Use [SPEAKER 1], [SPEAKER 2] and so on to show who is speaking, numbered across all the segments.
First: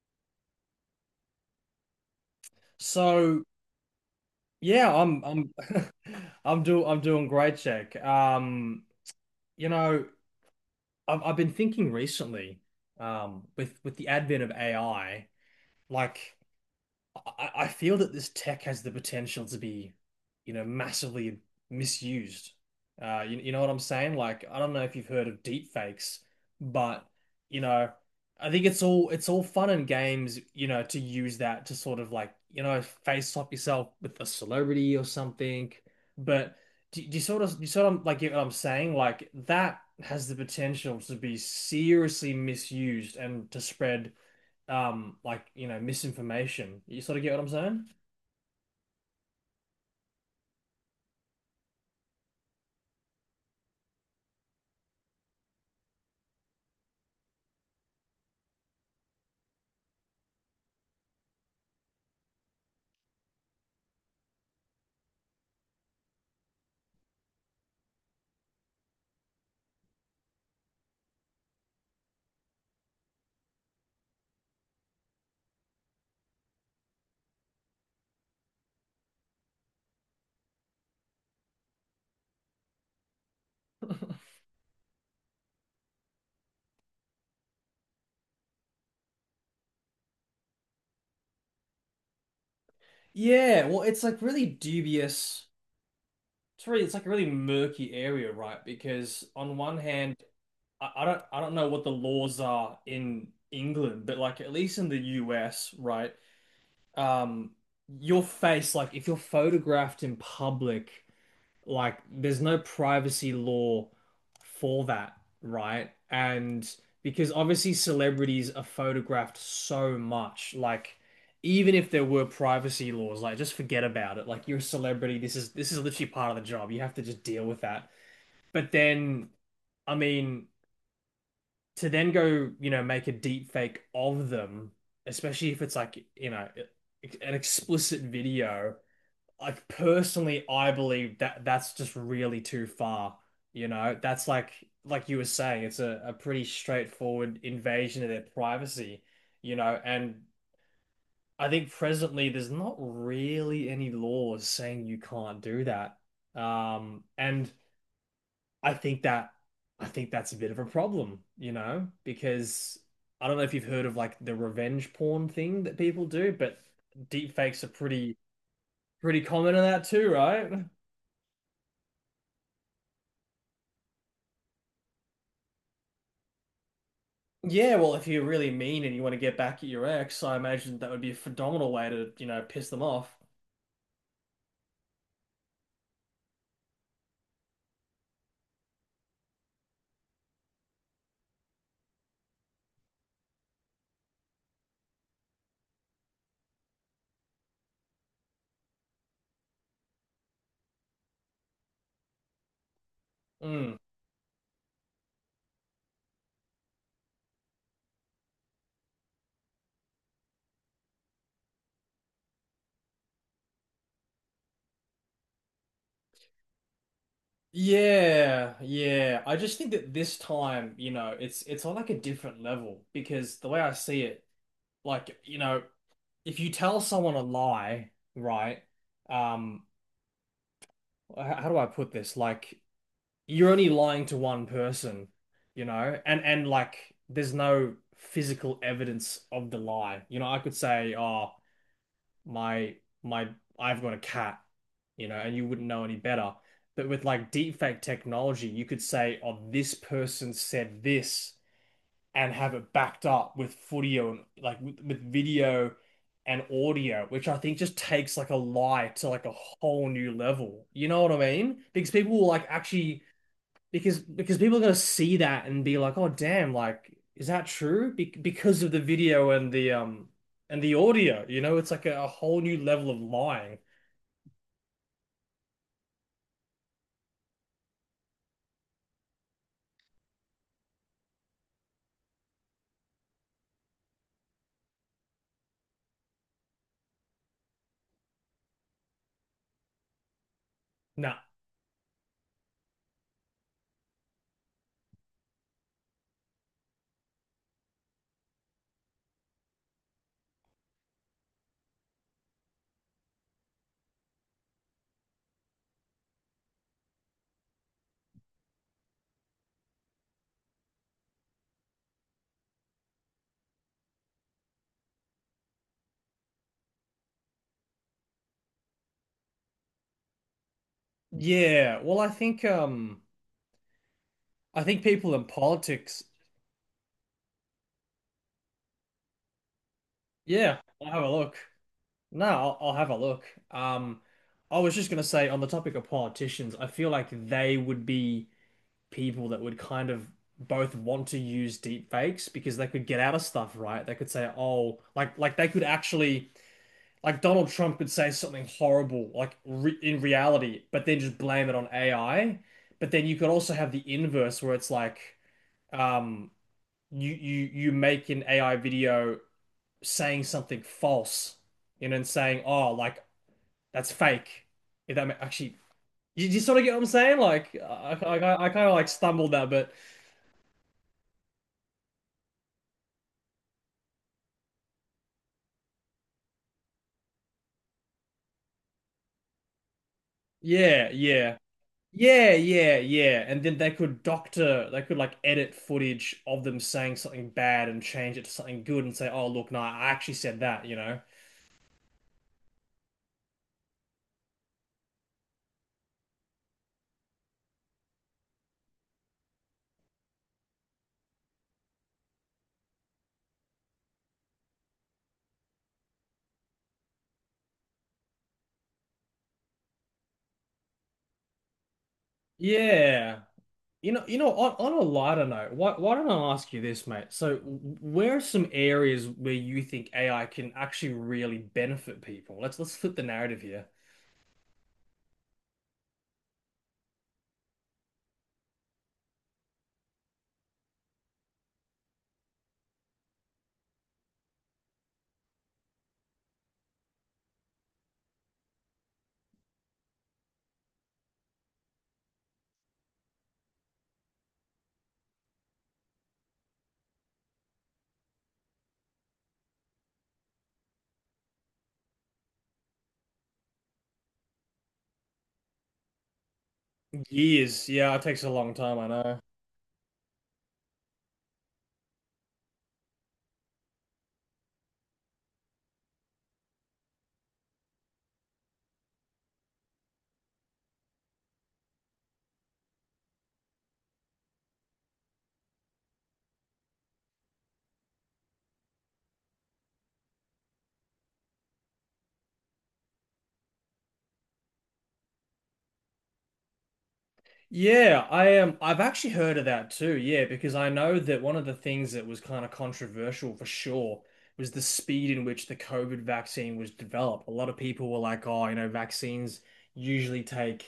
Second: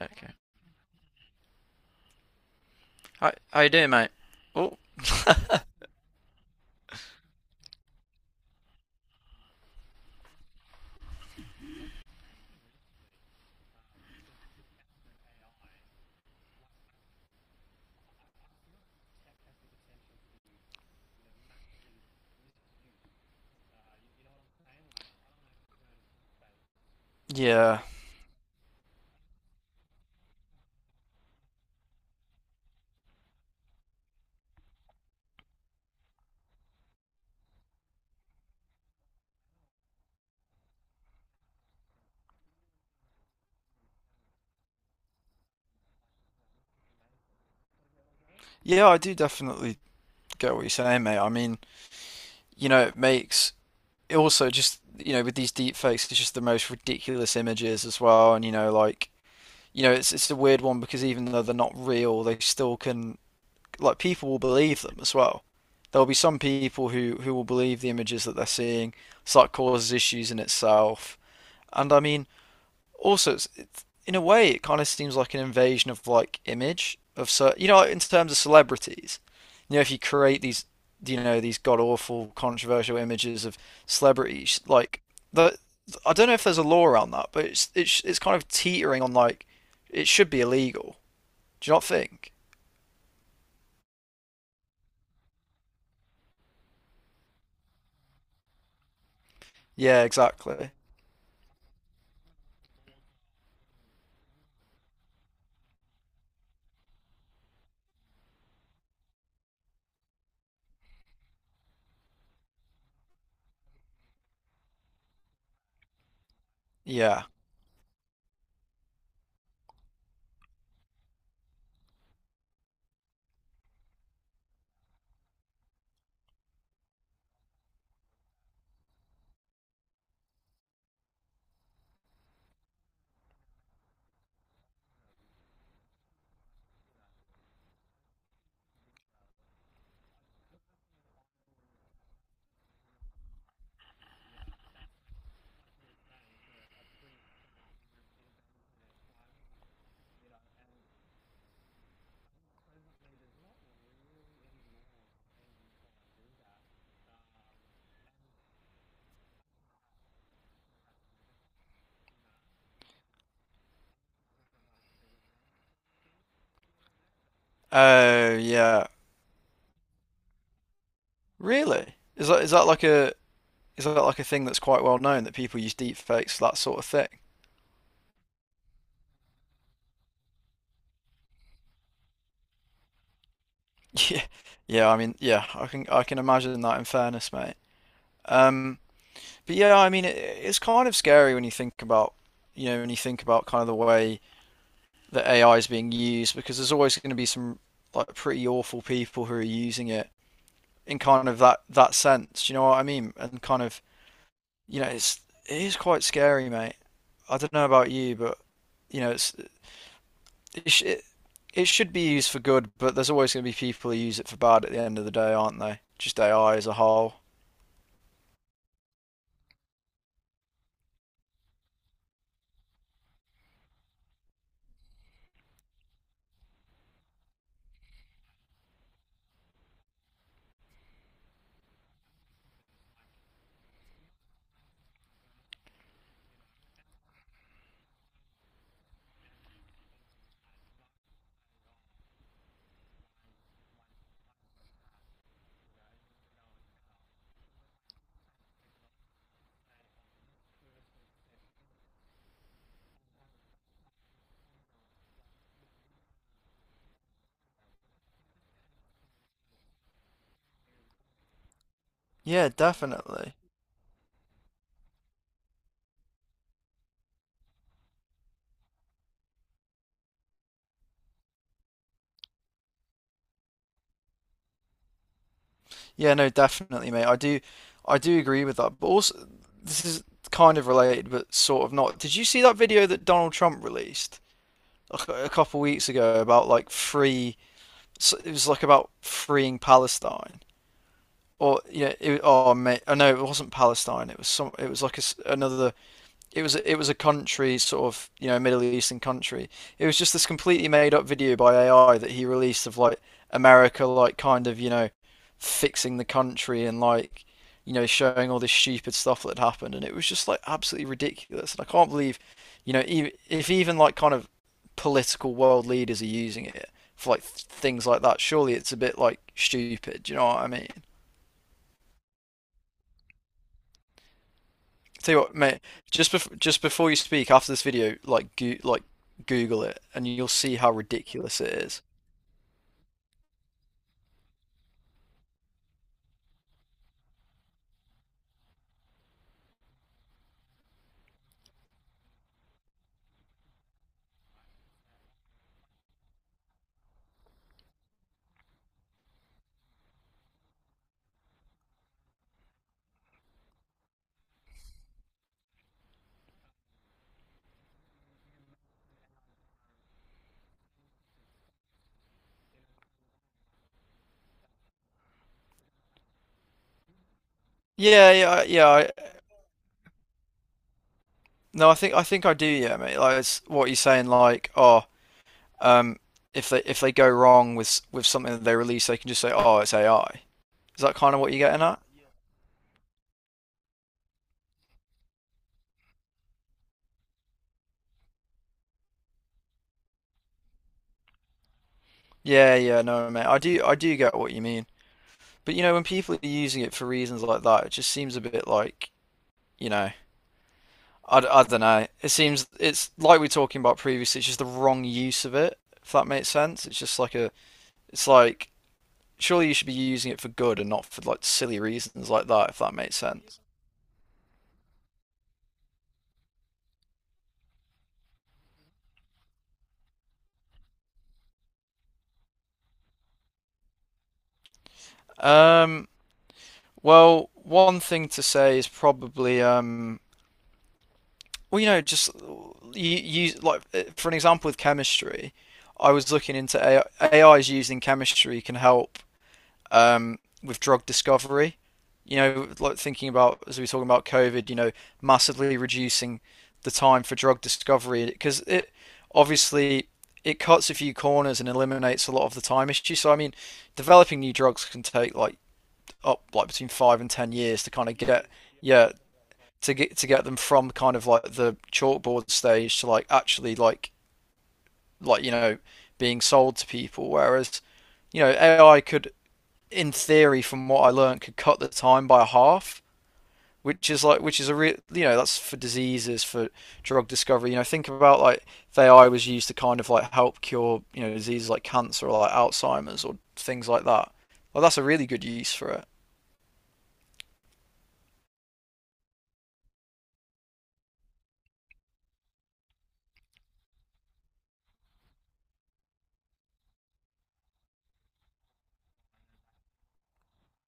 [SPEAKER 1] Okay. How,
[SPEAKER 2] So
[SPEAKER 1] how you doing, mate? Oh,
[SPEAKER 2] yeah, I'm I'm doing great, Jack. You know, I've been thinking recently, with the advent of AI, like. I feel that this tech has the potential to be, you know, massively misused. You know what I'm saying? Like, I don't know if you've heard of deep fakes, but you
[SPEAKER 1] yeah.
[SPEAKER 2] know, I think it's all fun and games, you know, to use that to sort of like, you know, face swap yourself with a celebrity or something. But do you sort of like get what I'm saying? Like that has the potential to be seriously misused and to spread like you know misinformation. You sort of get what I'm saying?
[SPEAKER 1] Yeah, I do definitely get what you're saying, mate. I mean, you know, it makes it also just, you know, with these deep fakes, it's just the most ridiculous images as well. And, you know, like, you know, it's a weird one because even though they're not real, they still can, like, people will believe them as well. There'll be some people who will believe the images that they're seeing, so that causes issues in itself. And I mean, also it's in a way it kind of seems like an invasion of like image of so, you know, in terms of celebrities, you know, if you create these, you know, these god awful controversial images of celebrities, like the, I don't know if there's a law around that, but it's kind of teetering on like it should be illegal, do you not think?
[SPEAKER 2] Yeah, well, it's like really dubious. It's like a really murky area, right? Because on one
[SPEAKER 1] Yeah,
[SPEAKER 2] hand,
[SPEAKER 1] exactly.
[SPEAKER 2] I don't know what the laws are in England, but like at least in the US, right? Um, your face, like if you're photographed in public, like there's no privacy law for that, right? And
[SPEAKER 1] Yeah.
[SPEAKER 2] because obviously celebrities are photographed so much, like even if there were privacy laws, like just forget about it. Like you're a celebrity, this is literally part of the job. You have to just deal with that. But then, I mean, to then go, you know, make a deep fake of them, especially if it's like, you know, an explicit video, like personally, I believe that that's just really too far. You know, that's like you were saying, it's a pretty straightforward invasion of their privacy, you know, and I think presently there's not really any laws saying you can't do that. And I think that I think that's a bit of a problem, you know, because I don't know if you've heard of like the revenge porn thing that people do, but deep fakes are pretty
[SPEAKER 1] Oh, yeah.
[SPEAKER 2] pretty common in that too, right?
[SPEAKER 1] Really, is that, is that like a, is that like a thing that's quite well known that people use deepfakes for that sort of thing?
[SPEAKER 2] Yeah, well, if you're really mean and you want to get back at your ex, I imagine that would be a phenomenal way to, you know, piss them off.
[SPEAKER 1] Yeah, yeah, I mean, yeah, I can, I can imagine that in fairness, mate. Um, but yeah, I mean, it's kind of scary when you think about, you know, when you think about kind of the way that AI is being used, because there's always going to be some like pretty awful people who are using it in kind of that sense. You know what I mean? And kind
[SPEAKER 2] Mm.
[SPEAKER 1] of, you know, it's it is quite scary, mate. I don't know about you, but you know, it's it sh it, it should be used for good, but there's always going to be people who use it for bad at the end of the day, aren't they? Just AI as a whole.
[SPEAKER 2] Yeah, yeah. I just think that this time, you know, it's on like a different level because the way I see it, like, you know, if you tell someone a lie, right? Um, how do I put this? Like, you're only lying to one person, you know, and like, there's no physical evidence of the lie. You know, I could say, oh, my my I've got a cat, you know, and you wouldn't know any better. But with like deepfake technology, you could say, "Oh, this person said this," and have it backed up with footage and like with video and audio, which I think just takes like a lie to like a whole new level. You know what I mean? Because people will like
[SPEAKER 1] Yeah,
[SPEAKER 2] actually
[SPEAKER 1] definitely.
[SPEAKER 2] because people are gonna see that and be like, oh damn, like is that true? Be Because of the video and the audio, you know, it's like a whole new level of lying.
[SPEAKER 1] Yeah, no, definitely, mate. I do agree with that. But also, this is kind of related, but sort of not. Did you see that video that Donald Trump released a couple weeks ago about like free? It was like about freeing Palestine,
[SPEAKER 2] Nah,
[SPEAKER 1] or yeah, it, oh mate, oh no, it wasn't Palestine. It was some. It was like a s another, it was, it was a country sort of, you know, Middle Eastern country. It was just this completely made up video by AI that he released of like America like kind of, you know, fixing the country and like, you know, showing all this stupid stuff that happened, and it was just like absolutely ridiculous and I can't believe, you know, even if even like kind of political world leaders are using it for like things like that, surely it's a bit like stupid, do you know what I mean?
[SPEAKER 2] yeah. Well, I think people
[SPEAKER 1] Tell you
[SPEAKER 2] in
[SPEAKER 1] what, mate,
[SPEAKER 2] politics,
[SPEAKER 1] just before you speak, after this video, like go like Google it, and you'll see
[SPEAKER 2] yeah,
[SPEAKER 1] how
[SPEAKER 2] I'll have a look.
[SPEAKER 1] ridiculous it is.
[SPEAKER 2] No, I'll have a look. Um, I was just gonna say on the topic of politicians, I feel like they would be people that would kind of both want to use deep fakes because they could get out of stuff, right? They could say, oh, like they could actually like Donald Trump could say something horrible, like re in reality, but then just blame it on AI. But then you could also have the inverse where it's like um you make an AI video saying something false, you know, and saying, oh, like that's fake. If that ma- actually, you sort of get what I'm saying? Like,
[SPEAKER 1] Yeah,
[SPEAKER 2] I kind
[SPEAKER 1] yeah.
[SPEAKER 2] of like
[SPEAKER 1] I,
[SPEAKER 2] stumbled that, but
[SPEAKER 1] no, I think I think I do. Yeah, mate. Like it's what you're saying. Like, oh, um, if they, if they go wrong with with something that they release, they can just say, oh, it's AI. Is
[SPEAKER 2] yeah,
[SPEAKER 1] that kind of what
[SPEAKER 2] yeah.
[SPEAKER 1] you're getting at?
[SPEAKER 2] Yeah, yeah, yeah. And then they could like edit footage of them saying something bad and change it to something good and say, "Oh, look, no, I actually said that," you know.
[SPEAKER 1] Yeah, yeah. No, mate. I do, I do get what you mean. But you know, when people are using it for reasons like that, it just seems a bit like, you know. I don't know. It seems it's like we were talking about previously. It's just the wrong use of it. If that makes sense, it's just like a. It's like surely you should be using it for good and not for like silly reasons like that. If that makes
[SPEAKER 2] Yeah.
[SPEAKER 1] sense.
[SPEAKER 2] You know, on a lighter note, why don't I ask you this, mate? So, where are some areas where you think AI can actually really benefit people? Let's flip the narrative here.
[SPEAKER 1] Um. Well, one thing to say is probably well, you know, just you use like for an example with chemistry. I was looking into AI, is used in chemistry can help with drug discovery. You know, like thinking about as we were talking about COVID, you know, massively reducing the time for drug discovery because it obviously it cuts a few corners and eliminates a lot of the time issue. So I mean, developing new drugs can take like up like between 5 and 10 years
[SPEAKER 2] Years.
[SPEAKER 1] to kind
[SPEAKER 2] Yeah,
[SPEAKER 1] of
[SPEAKER 2] it takes
[SPEAKER 1] get
[SPEAKER 2] a long time, I
[SPEAKER 1] yeah
[SPEAKER 2] know.
[SPEAKER 1] to get them from kind of like the chalkboard stage to like actually like, you know, being sold to people. Whereas you know AI could in theory, from what I learned, could cut the time by half, which is like which is a real, you know, that's for diseases for drug discovery. You know, think about like if AI was used to kind of like help cure, you know, diseases like cancer or like Alzheimer's or things like that. Well, that's a really good use for it.
[SPEAKER 2] Yeah, I am. I've actually heard of that too. Yeah, because I know that one of the things that was kind of controversial for sure was the speed in which the COVID vaccine was developed. A lot of people were like, oh, you know, vaccines usually take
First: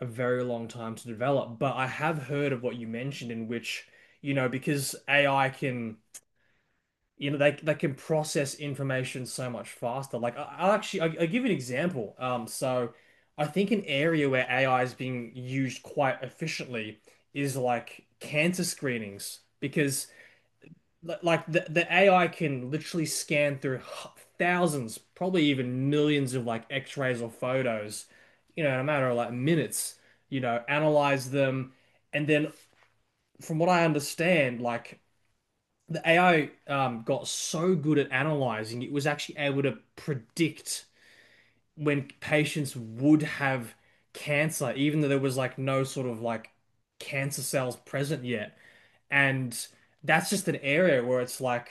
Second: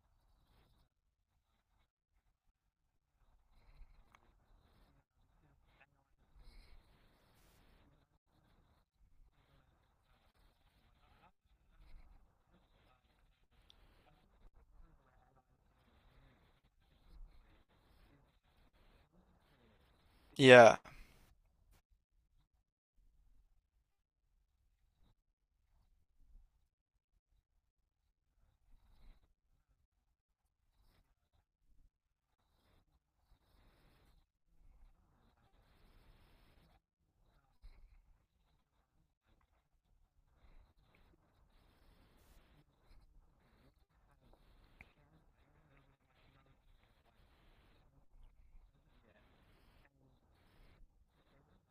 [SPEAKER 2] a very long time to develop. But I have heard of what you mentioned, in which, you know, because AI can you know they can process information so much faster. Like I'll give you an example. So I think an area where AI is being used quite efficiently is like cancer screenings because
[SPEAKER 1] Yeah,
[SPEAKER 2] like the AI can literally scan through thousands, probably even millions of like X-rays or photos, you know, in a matter of like minutes. You know, analyze them, and then from what I understand, like the AI got so good at analyzing, it was actually able to predict when patients would have cancer, even though there was like no sort of like cancer cells present yet. And that's just an area where it's like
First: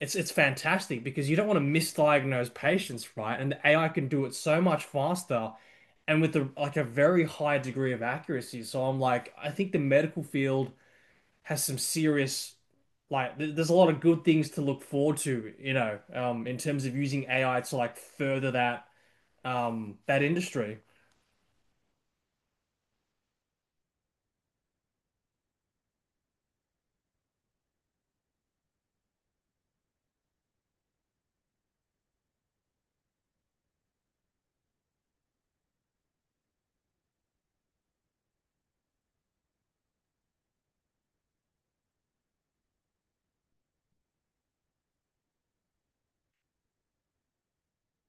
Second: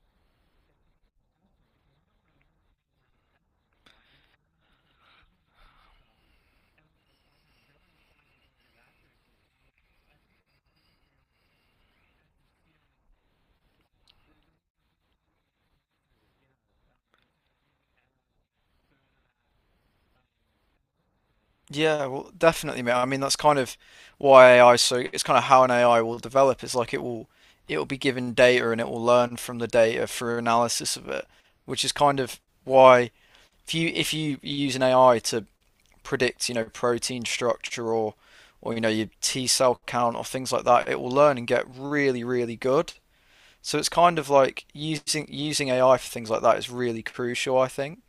[SPEAKER 2] it's fantastic because you don't want to misdiagnose patients, right? And the AI can do it so much faster and with like a very high degree of accuracy. So I'm like, I think the medical field has some serious there's a lot of good things to look forward to, you know, in terms of using AI to like further that that industry.
[SPEAKER 1] yeah, well, definitely, mate. I mean, that's kind of why AI so it's kind of how an AI will develop. It's like it will be given data and it will learn from the data through analysis of it, which is kind of why if you use an AI to predict, you know, protein structure or you know your T cell count or things like that, it will learn and get really really good. So it's kind of like using AI for things like that is really crucial, I think.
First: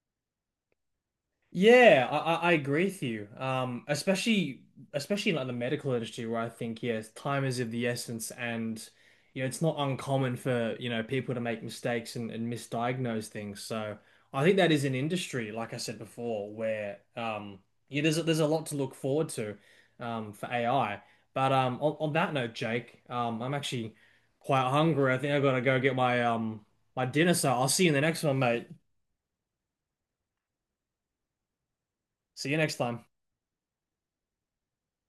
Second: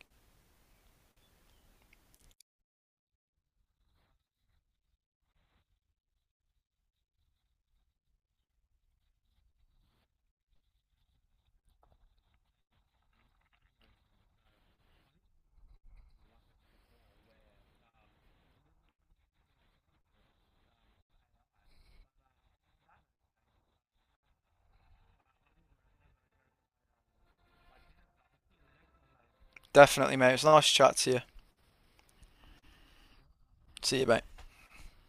[SPEAKER 2] Yeah, I agree with you. Especially in like the medical industry where I think yes, time is of the essence and you know it's not uncommon for you know people to make mistakes and misdiagnose things. So I think that is an industry, like I said before, where yeah, there's there's a lot to look forward to for AI. But on that note, Jake, I'm actually quite hungry. I think I've got to go get my my dinner, so I'll see you in the next one, mate.
[SPEAKER 1] Definitely, mate. It was a nice chat to you.
[SPEAKER 2] See you next time.
[SPEAKER 1] See you, mate.